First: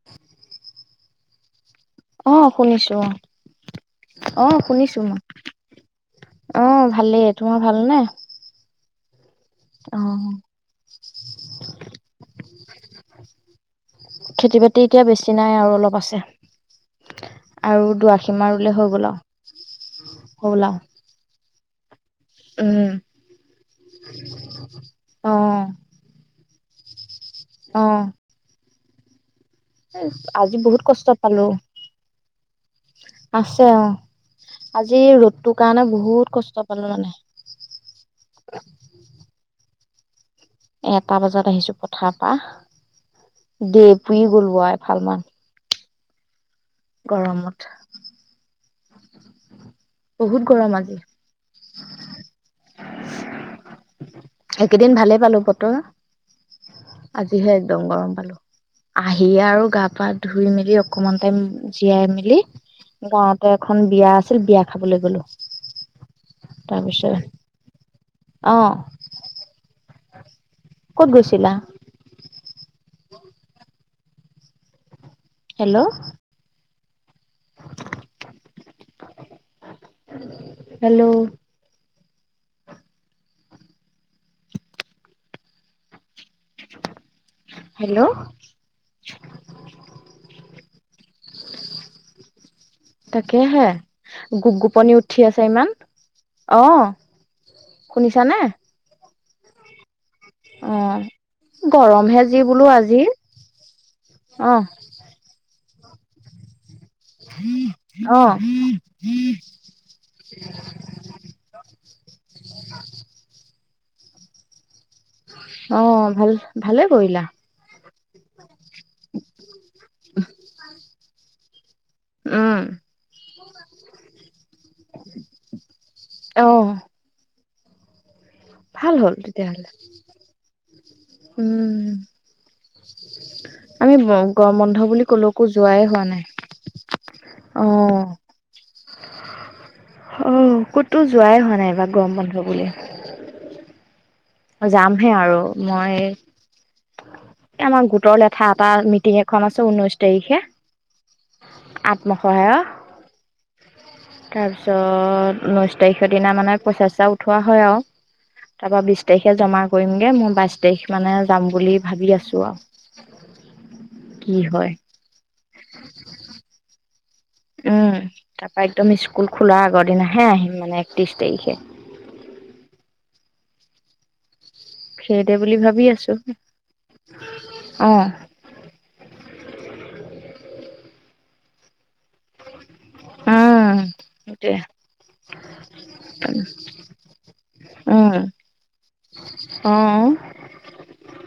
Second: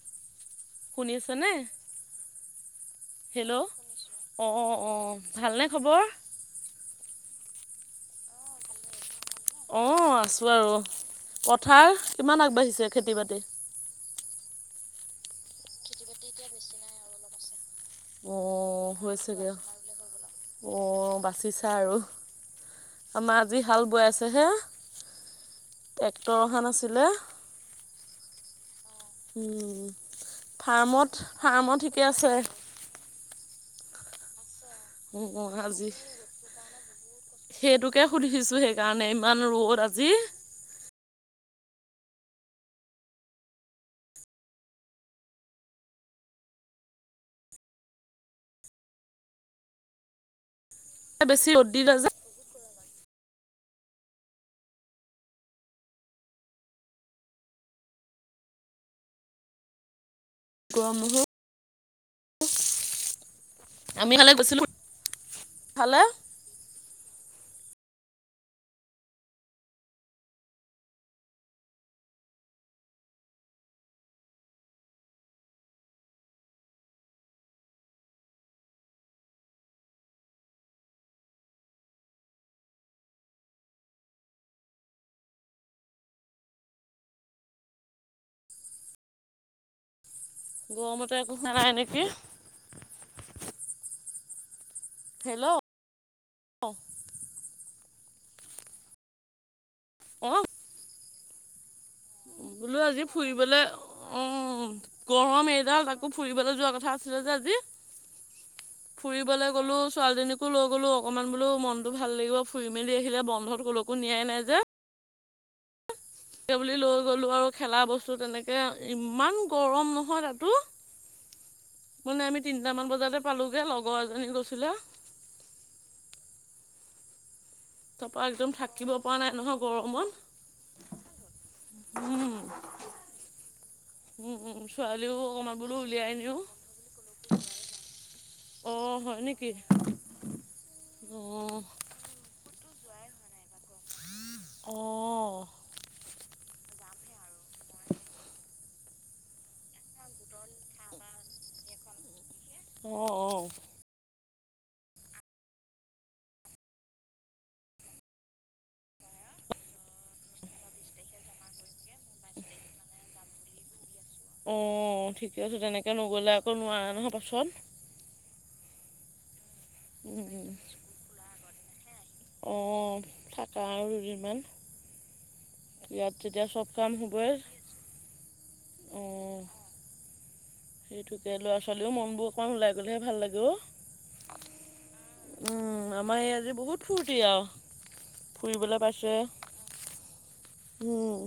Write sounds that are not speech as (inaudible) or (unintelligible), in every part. (inaudible) শুনি আছেনে? অ শুনিছো হেল্ল'। অ', অ' ভালনে খবৰ? অ' ভালেই। তোমাৰ ভালনে? অ', আছোঁ আৰু পথাৰ কিমান আগবাঢ়িছে খেতি-বাতি? খেতি-বাতি এতিয়া বেছি নাই আৰু অলপ আছে। আৰু দুআশীমা ৰুলে হৈ অ', গ'ল আৰু হৈছেগে। হ'বলা অ', বাচিছা আৰু। উম। আমাৰ আজি হাল বোৱাইছেহে, অ টেক্টৰ অহা নাছিলে। অ'। আজি বহুত কষ্ট ফাৰ্মত, পালো ফাৰ্মত থিকে আছে? আছে অ', আজি উম, ৰ'দটো কাৰণে আজি বহুত কষ্ট পালো মানে। সেইটোকে সুধিছোঁ সেইকাৰণে, ইমান ৰ'দ আজি। এটা বজাত আহিছো পথাৰ পৰা দেৰি পুৰি গলো এ ফাল মান। গৰমত। বহুত গৰম আজি। বেছি ৰ'দ দিলে যে একেদিন ভালেই পালোঁ বতৰ। আজিহে একদম গৰম পালো আহি আৰু গা-পা ধুই মেলি গৰম অকমান নহয়। টাইম জীয়াই মেলি গাঁৱতে এখন বিয়া আমি কালি আছিল, বিয়া গৈছিলোঁ বুলি গ'লো। ফালে তাৰপিছত অ'। ক'ত গৈছিলা? হেল্ল'। হেল্ল'। হেল্ল'। গৰমতে আকৌ শুনা নাই নিকি। তাকেহে গো-গোপনি উঠি আছে হেল্ল' ইমান, অ'। শুনিছা নে? অ'। অ', গৰম বোলো আজি ফুৰিবলৈ, অ', গৰম এডাল তাকো ফুৰিবলৈ যোৱা কথা। আছিলে যে আজি। অ'। ফুৰিবলৈ গ'লো ছোৱালীজনীকো লৈ গ'লো অকনমান বোলো মনতো ভাল লাগিব ফুৰি মেলি আহিলে, বন্ধত ক'লৈকো নিয়াই নাই যে। অ'। ভাল স বুলি ভালে লৈ কৰিলা গ'লো আৰু। খেলা বস্তু তেনেকৈ ইমান গৰম নহয় তাতো। মানে আমি উম তিনিটামান বজাতে পালোগে লগৰ এজনী গৈছিলে। অ'। তাপা একদ ভাল হ'ল তেতিয়াহলে, উম। উম, আমি উম, উম, গৰম বন্ধ বুলি ছোৱালীও ক'লৈকো অকণমান বোলো যোৱাই হোৱা উলিয়াই নাই। নিও। অ', অ', হয় নেকি? অ'ক'তো যোৱাই হোৱা অ', নাই ব গৰম বন্ধ বুলি। (inaudible) যামহে আৰু। অ', মই আমাৰ গোটৰ লেঠা এটা মিটিং এখন আছো ঊনৈশ তাৰিখে আত্মসহায়। অ', অ'। তাৰ পিছত ঊনৈছ তাৰিখৰ দিনা মানে পইচা চৈচা টা উঠোৱা হয় আৰু তাৰ পৰা বিশ তাৰিখে জমা কৰিমগে মই বাইশ তাৰিখ মানে যাম বুলি ভাবি আছো আৰু কি হয় অ', ঠিকে আছে তেনেকৈ নগ'লে আকৌ নোৱাৰাৰে নহয় পাছত। উম, তাৰ পৰা একদম স্কুল খোলা আগৰ দিনাহে আহিম মানে একত্ৰিশ তাৰিখে। অ', থাকা আৰু দুদিনমান। সেই দে বুলি ভাবি ইয়াত আছোঁ, যেতিয়া চব কাম হ'বই অ'। অঁ সেইটোকে ল'ৰা ছোৱালীও মনবোৰ অকণমান ওলাই গ'লেহে ভাল লাগে অ'। উম সেইটোৱে উম আমাৰ এই আজি বহুত ফূুৰ্তি আৰু উম ফুৰিবলে পাইছে। অ উম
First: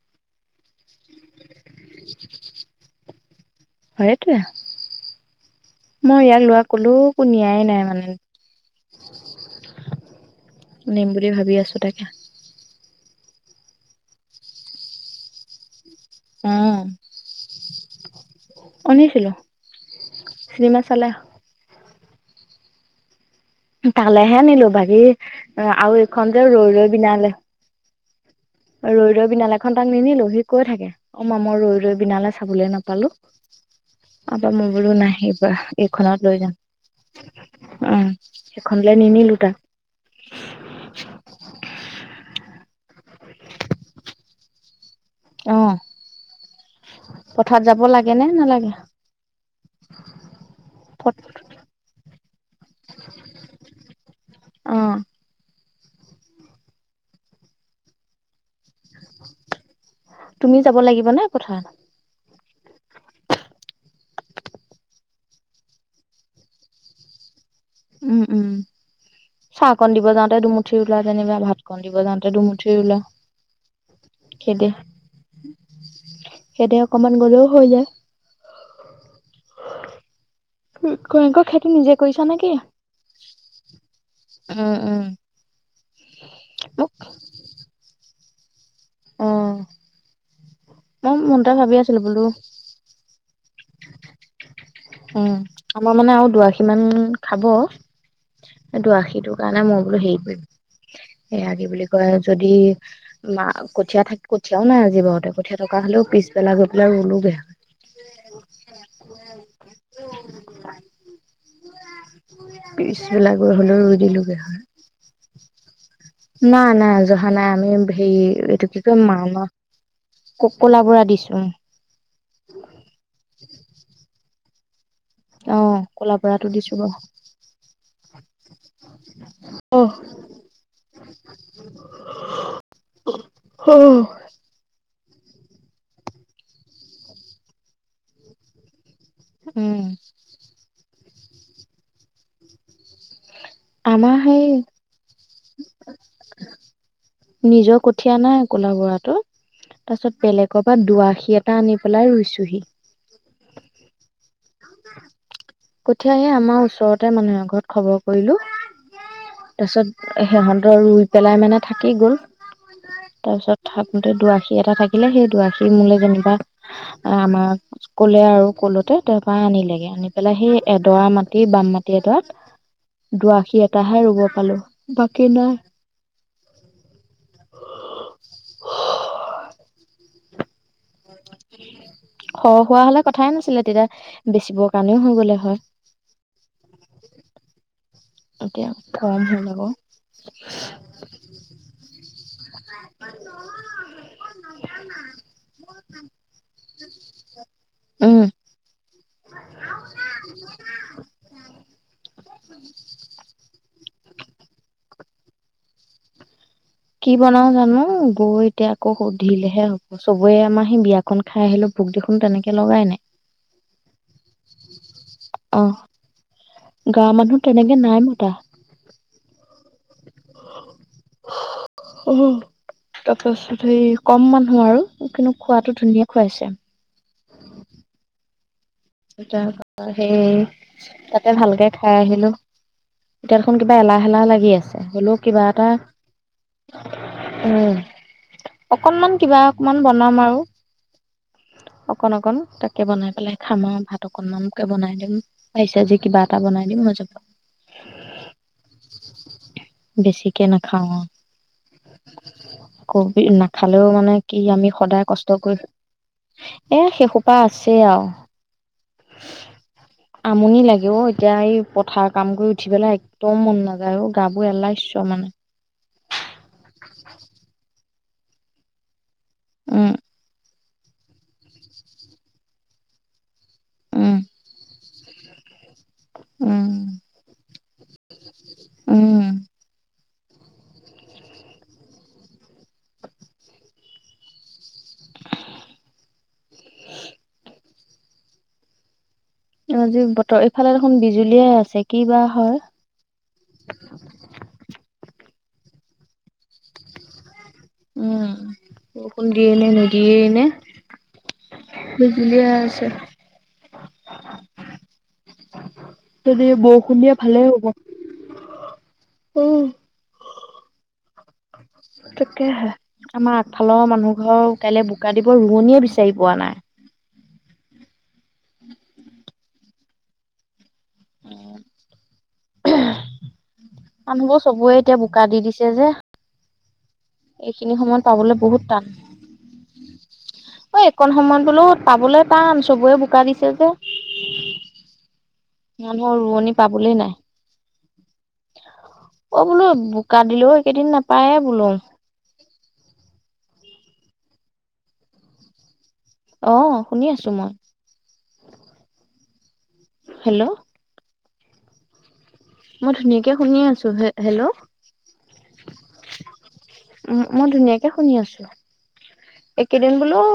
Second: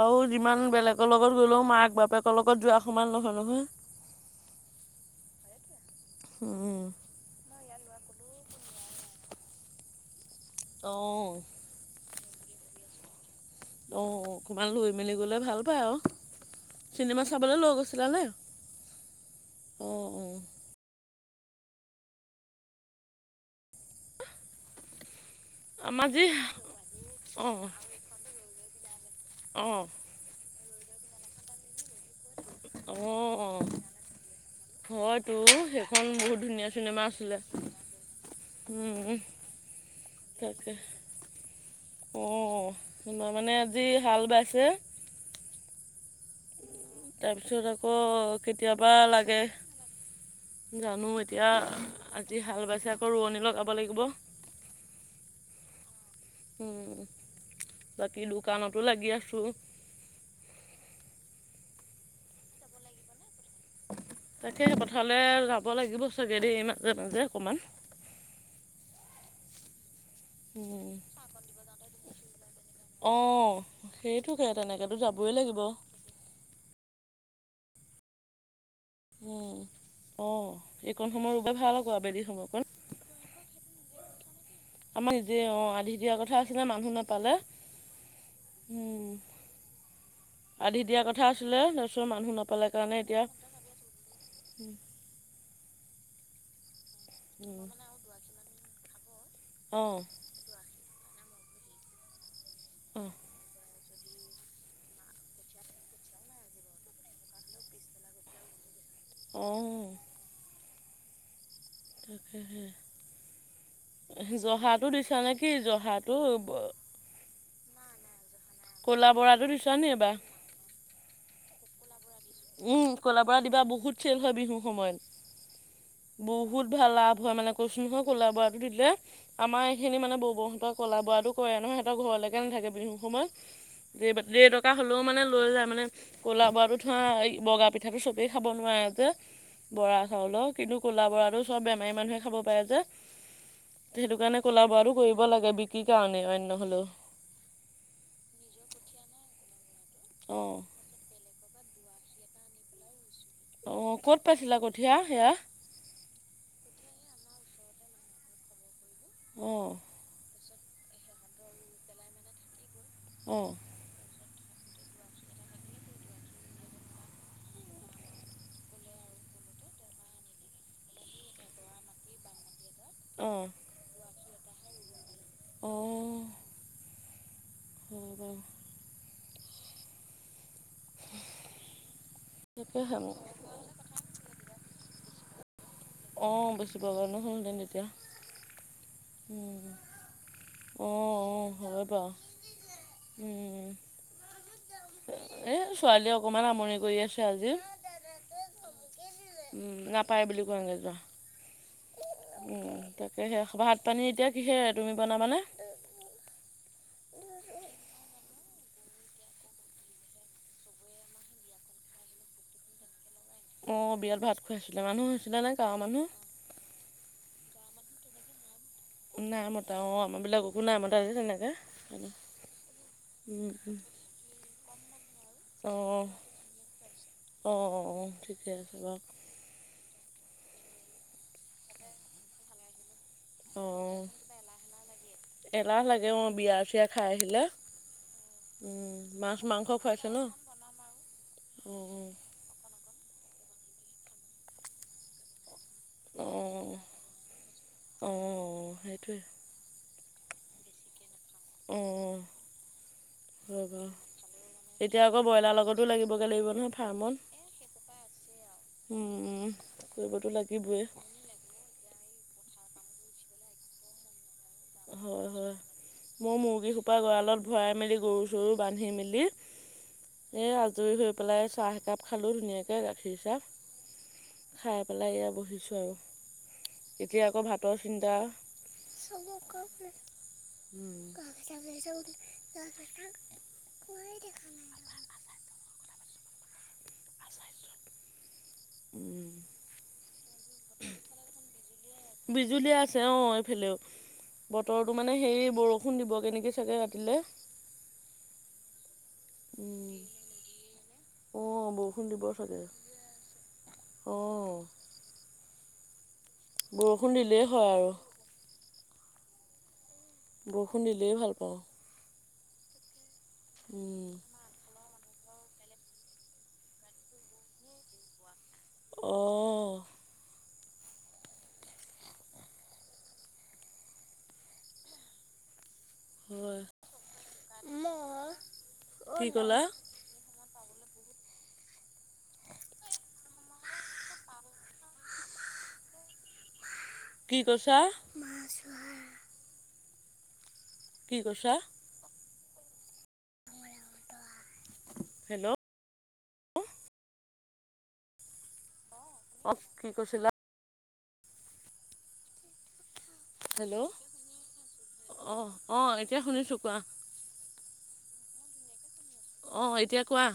আৰু যিমান বেলেগৰ লগত গলেও মাক বাপেকৰ লগত যোৱা সমান নহয় নহয় সেইটোৱে। মই ইয়াক ল'ৰাক কলোকো নিয়াই নাই মানে নিম বুলি অঁ ভাবি আছো তাক অ', অকমান লৈ মেলি গ'লে ভাল পায় আৰু। অ চিনেমা চাবলে লৈ গৈছিলা নে? অ', নিছিলো চিনেমা চালে তালেহে নিলো বাকী আৰু এইখন যে ৰৈ ৰৈ বিনালে অহ। ৰৈ ৰৈ বিনালখন তাক নিনিলো সি কৈ থাকে। অ' মা মই ৰৈ ৰৈ বিনালে চাবলে নাপালো। অঁ (unintelligible) নাই হয়তো এইবাৰ সেইখন এইখনত বহুত লৈ যাম। ধুনীয়া চিনেমা আছিলে অ', সেইখনলে নিনিলো তাক। তাকে অহ মানে আজি হাল বাইছে। অ'। পথাৰত তাৰপিছত যাব আকৌ লাগে নে নালাগে কেতিয়াবা লাগে জানো এতিয়া আজি হাল বাইছে আকৌ ৰোৱনী লগাব লাগিব। অ'। উম, বাকী দোকানতো লাগি আছোঁ। তুমি যাব লাগিব নে পথাৰত? তাকে পথাৰলৈ যাব লাগিব চাগেদি মাজে মাজে অকণমান। উম, উম চাহকন দিব যাওঁ ত দুমুঠি ৰুলা যেনিবা ভাত কণ দিব যওঁতে দুমুঠি ৰুলা। অ'। সেইটোকে তেনেকেতো যাবই লাগিব। সেইদৰে অকমান গ'লেও হৈ যায়। উম, অ'। কংকৰ খেতি নিজে কৰিছা নে কি? উম। উম আমাৰ নিজে অ' আধি দিয়া কথা আছিলে মোক মানুহ নাপালে। উম। অ আধি দিয়া মই কথা মনতে আছিলে ভাবি আছিলো তাৰপিছৰ বোলো মানুহ নাপালে কাৰণে এতিয়া উম। উম, আমাৰ মানে আৰু দুআশী মান খাব। এই দুআশীটো কাৰণে মই বোলো অঁ হেৰি কৰিম এয়া কি বুলি কয় যদি অঁ মা কঠীয়া থি কঠীয়াও নাই আজি বাৰুতে, কঠীয়া থকা হ'লেও পিছ বেলা গৈ পেলাই ৰুলো বেয়া হয়। অহ। পিছবেলা গৈ হলেও ৰুই তাকে জহা দিছ নে কি জহা না নাই জহা নাই আমি সেই এইটো কি কয় ক'লা মা-মা বৰাটো দিছা নি এইবাৰ ক-ক'লা বড়া দিছো। উম, ক'লা বৰা দিবা বহুত চেল হয় বিহুৰ সময়ত। অ', ক বহুত ভাল লাভ হয় মানে কৈছো নহয় ক'লা বৰাটো দিলে। আমাৰ এইখিনি মানে বৌ বৌহঁতৰ ক'লা বৰা কৰে নহয় সিহঁতৰ ঘৰলৈকে নাথাকে বিহু সময়ত। হ'। যে টকা হ'লেও মানে লৈ যায় মানে ক'লা বৰাতো হা এই বগা পিঠাটো চবেই খাব নোৱাৰে যে উম বৰা চাউলৰ। কিন্তু ক'লা বৰা চব বেমাৰী মানুহে খাব পাৰে যে। আমাৰ সেইটো কাৰণে সেই ক'ল বাৰো কৰিব লাগে বিক্ৰী কাৰণে অইনয হ'লেও। নিজৰ কঠিয় নাই ক'লা বৰাতো তাৰ পিছত অঁ বেলেগৰ পৰা দুআশী টা আনি পেলাই ৰুইছোহি। অ', ক'ত পাইছিলা কঠিয়া সেয়া? কঠিয়াহে, আমাৰ ওচৰতে মানুহৰ ঘৰত খবৰ কৰিলো। অঁ তাৰপিছত, সিহঁতৰ ৰুই পেলাই মানে থাকি গ'ল। অঁ তাৰপিছত থ দুআশী এটা থাকিলে, সেই দুআষী মোলে যেনিবা আমাৰ কলে আৰু কলোতে তাৰ পৰা আনিলেগে। আনি পেলাই সেই এডৰা মাটি বাম মাটি এডৰাত অঁ দুআশী, এটাহে ৰুব পালো, বাকী নাই। হম। সৰহ হোৱা তাকেহে হলে কথাই নাছিলে, তেতিয়া বেচিবৰ কাৰণেও হৈ গ'লে হয়। অ', বেছিব কাৰণে হল হৈ তেতিয়া। এতিয়া কম হ'ল আকৌ অ' হয় বাৰু। উম'। এ' ছোৱালী অকনমান আমনি কৰি আছে আজি। উম' নাপায় বুলি কোয়গৈ যোৱা, তাকে সেই ভাত পানী এতিয়া কিহেৰে, তুমি বনাবানে? অ', কি বনাও জানো, গৈ এতিয়া আকৌ সুধিলেহে হব। চবৰে, আমাৰ সেই বিয়াখন, ন খাই আহিলে ভোক দেখোন তেনেকে লগাই নাই। অ' বিয়াত ভাত খুৱাইছিলে। মানুহো হৈছিলে নে অ গাঁৱৰ মানুহ? গাঁৱৰ মানুহ তেনেকে নাই মতা। নাই মতা অ' আমাৰবিলাককো নাই মতা যে তেনেকে। তাৰপাছত, সেই কম মানুহ আৰু কিন্তু খোৱাটো ধুনীয়া খুৱাইছে। অ', অ', অ' ঠিকে আছে বাৰু। তাৰ পাছত সেই তাতে ভালকে খাই আহিলো। এতিয়া দেখোন কিবা অঁ এলাহ-এলাহ লাগি আছে। হলেও কিবা এটা এলাহ লাগে অঁ বিয়া চিয়া খাই আহিলে উম'। উম, অকনমান কিবা মাছ মাংস অকমান খুৱাইছে বনাম ন আৰু অঁ অকন-অকন ত কে বনাই পেলাই খাম আৰু ভাত অকনমানকে বনাই দিম ভাজি- চাজি দি কিবা এটা অঁ বনাই দিম মই যাব। অঁ অঁ সেইটোৱে বেছিকে নাখাওঁ। উ', কবি নাখালেও মানে কি আমি এতিয়া সদায় আকৌ কষ্ট ব্ৰইলাৰ কৰি লগতো লাগিবগৈ লাগিব নহয় এয়া সে ফাৰ্মত তা আছে আৰু উম, কৰিবতো আমনি লাগিবই লাগে এতিয়া এই পথাৰ কাম কৰি উঠি পেলাই একদম মন নাযায় আৰু গাবোৰ এলাহ হয়, হয় মই মুৰ্গীসোপা গঁডৰালত ভৰাই মেলি গৰু-চৰু বান্ধি মেলি উ' এই আজৰি হৈ পেলাই চাহ একাপ খালো ধুনীয়াকে গাখীৰ চাহ। উম পাই পেলাই বহিছোঁ আৰু। উম', যেতিয়া আকৌ ভাতৰ চিন্তা। উম গ গাকাই দেখা ন (unintelligible) উম', যি বতৰ এইফালে দেখোন বিজুলিয়ে আছে কি বা হয়। বিজুলী আছে অ' এইফালেও। বতৰটো মানে সেই বৰষুণ দিব কেনেকৈ চাগৈ ৰাতিলৈ। উম' বৰষুণ দিয়ে ন নিদিয়েই ন অঁ বৰষুণ বুজুলিয়ীয়া আছে। অ', দি বৰষুণ দিয়ে ভালে দিলেই হ'ব হয় আৰু উ'। বৰষুণ দিলেই ভাল পাওঁ। তাকে আমাৰ আগফালৰ মানুহ ঘৰ কাইলৈ বোকা দিব ৰোৱনিয়ে বিচাৰি পোৱা নাই। অ'। উম, মানুহবোৰ চবে এতিয়া বোকা দি দিছে যে। হয়। এইখিনি সময়ত মই পাবলৈ কি কলা? এই একণ সময়ত বোলো পাবলৈ টান চবৰে বোকা দিছে যে। মানুহৰ ৰোৱনি পাবলৈ নাই। কি কৈছা অ', বোলো বোকা দিলেও এইকেইদিন কি নাপায়ে কৈছা বোলো। হেল্ল'। অ', শুনি আছো মই। অ', কি কৈছে? হেল্ল'। মই ধুনীয় হেল্ল' অ' অ' এতিয়া শুনিছো কোৱা? উম মই ধুনীয়াকে শুনি আছো। অঁ এইকেইদিন এতিয়া বোলো কোৱা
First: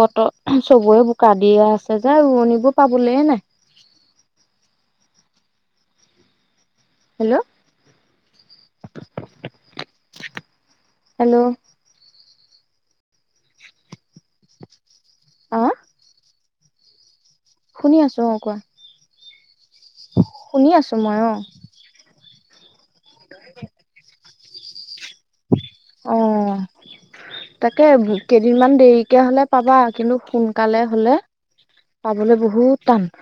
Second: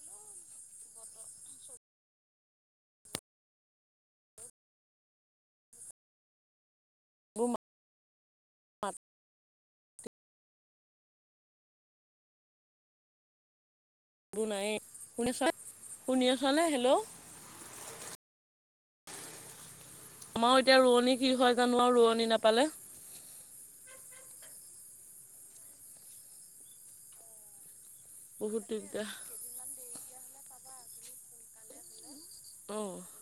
বতৰত চবৰে বোকা দিয়ে আছে যে ৰোৱনিবোৰ পাবলৈ নাই। হেল্ল' মোৰ হেল্ল'। নাই শুনিছানে অ শুনি আছানে হেল্ল'? শুনি আছো অ' কোৱা। আমাৰ শুনি এতিয়া আছো ৰোৱনী মই অ কি হয় জানো আৰু ৰোৱনী নাপালে। (inaudible) অ', তাকে বহুত কেইদিনমান দিগদাৰ দেৰিকে হ'লে পাবা কিন্তু সোনকালে হ'লে পাবলৈ বহুত অঁ টান।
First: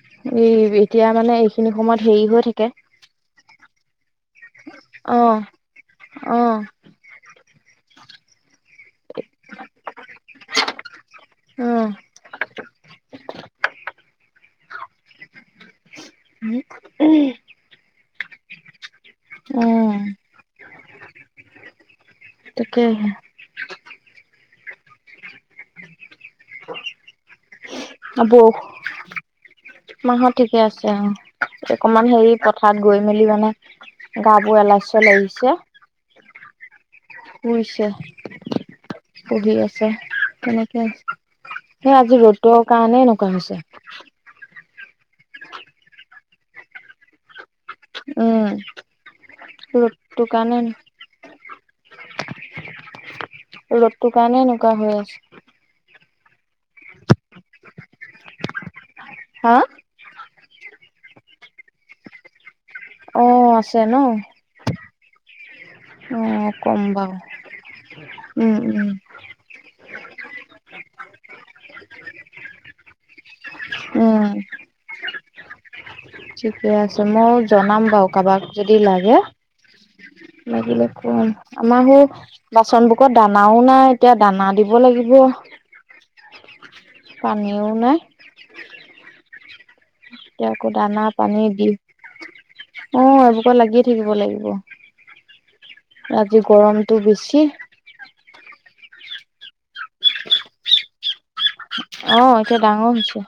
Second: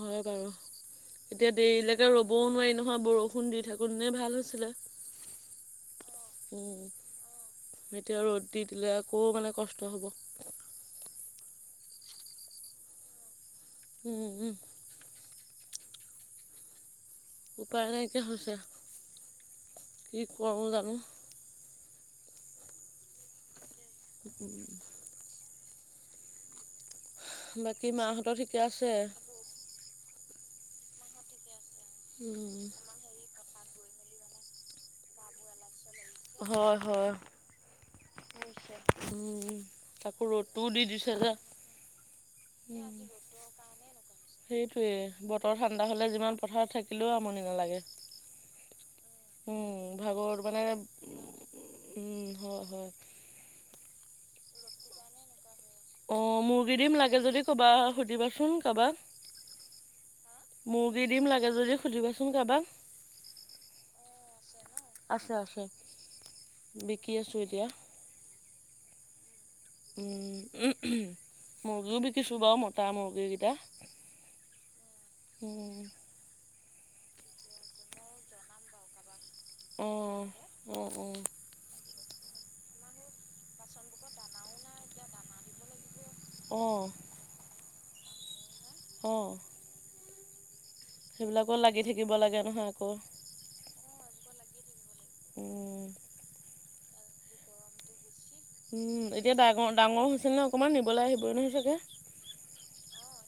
হয় বাৰু এই মানে এতিয়া এইখিনি সময়ত দেৰিলৈকে হেৰি হৈ ৰ'বও থাকে নোৱাৰি নহয় বৰষু খুন্দি থাকো নে ভাল হৈছিলে অ অ উম। এতিয়া ৰ'দ দি দিলে আকৌ মানে কষ্ট হ'ব। উম। উম, উম। (inaudible) উপায় নাইকিয়া হৈছে। উম, কি কৰোঁ জানো, তাকেহে। উম। (inaudible) বাকী মাহঁতৰ ঠিকে আছে? মাহঁত ঠিকে আছে অ' অকমান হেৰি উম, পথাৰত গৈ মেলি মানে গাবোৰ এলাইছ' লাগিছে। হয়, হয়। ৰুইছে। উম, তাকো ৰ'দটোও তেনেকে দি দিছে যে। সেই আজি ৰ'দৰ কাৰণে এনেকুৱা হৈছে। সেইটোয়ে বতৰ ঠাণ্ডা হ'লে যিমান পথাৰত থাক কিলেও আমনি নালাগে উম উম ৰ'দটোৰ ভাগৰত কাৰণে মানে উম, হয়, হয়। ৰ'দটো কাৰণে এনেকুৱা হৈ আছে। অ', মুৰ্গী দিম লাগে যদি কবা সুধিবাচোন কাৰোবাক। হা? মুৰ্গী দিম লাগে যদি সুধিবাচোন কাৰোবাক। অ', আছে ন? আছে আছে। অ', কম বিকি আছোঁ এতিয়া, বাৰু উম উম। উম, উম মুৰ্গীও বিকিছো বাৰু মতা মুৰ্গীকেইটা। উম। উম। ঠিকে আছে মা জনাম বাৰু কাৰোবাক যদি লাগে। অঁ লাগিলে অঁ অঁ ক'ম, আমৰ হেই বাচন বোৰত দানাওঁ নাই, এতিয়া দানা দিব লাগিব। অঁ পানীও নাই অ'। এতিয়া আকৌ দানা পানী দি, লাগি থাকিব লাগে নহয় আকৌ অ' এইবোৰত লাগিয়ে থাকিব লাগিব। উম্। ৰাতি গৰমটো বেছি। উম, এতিয়া ডাঙৰ, ডাঙৰ হৈছে নে অকণমান নিবলৈ আহিবই নহয় চাগে? অ' এতিয়া ডাঙৰ হৈছে।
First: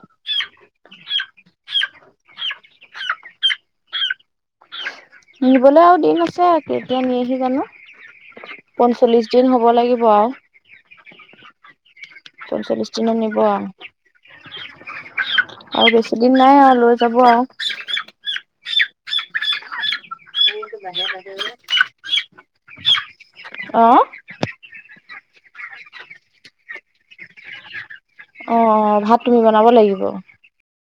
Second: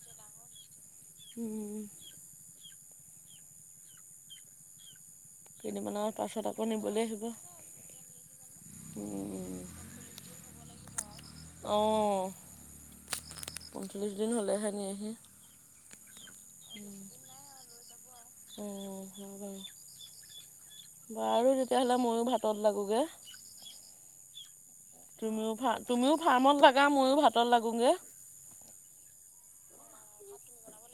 উম। নিবলে আৰু কেইদিনমানৰ দিন পাছত আছে, আকৌ কেতিয়া নিবলৈ আহিব নিয়েহি জানো? পঞ্চল্লিশ দিন হ'ব লাগিব আউ? অ, পঞ্চল্লিশ দিনত নিব আৰু পঞ্চলিশ দিন হ'লেহে নিয়েহি। আৰু বেছি দিন নাই আৰু লৈ যাব আৰু। উম, উম, উম বাৰু তেতিয়াহ'লে মইয়ো ভাতত লাগোগে। অ'। তুমিও ফা তুমিও ফাৰ্মত লাগা ময়ো ভাতত লাগোঙগে। অ', অ' ভাত তুমি বনাব লাগিব? (unintelligible)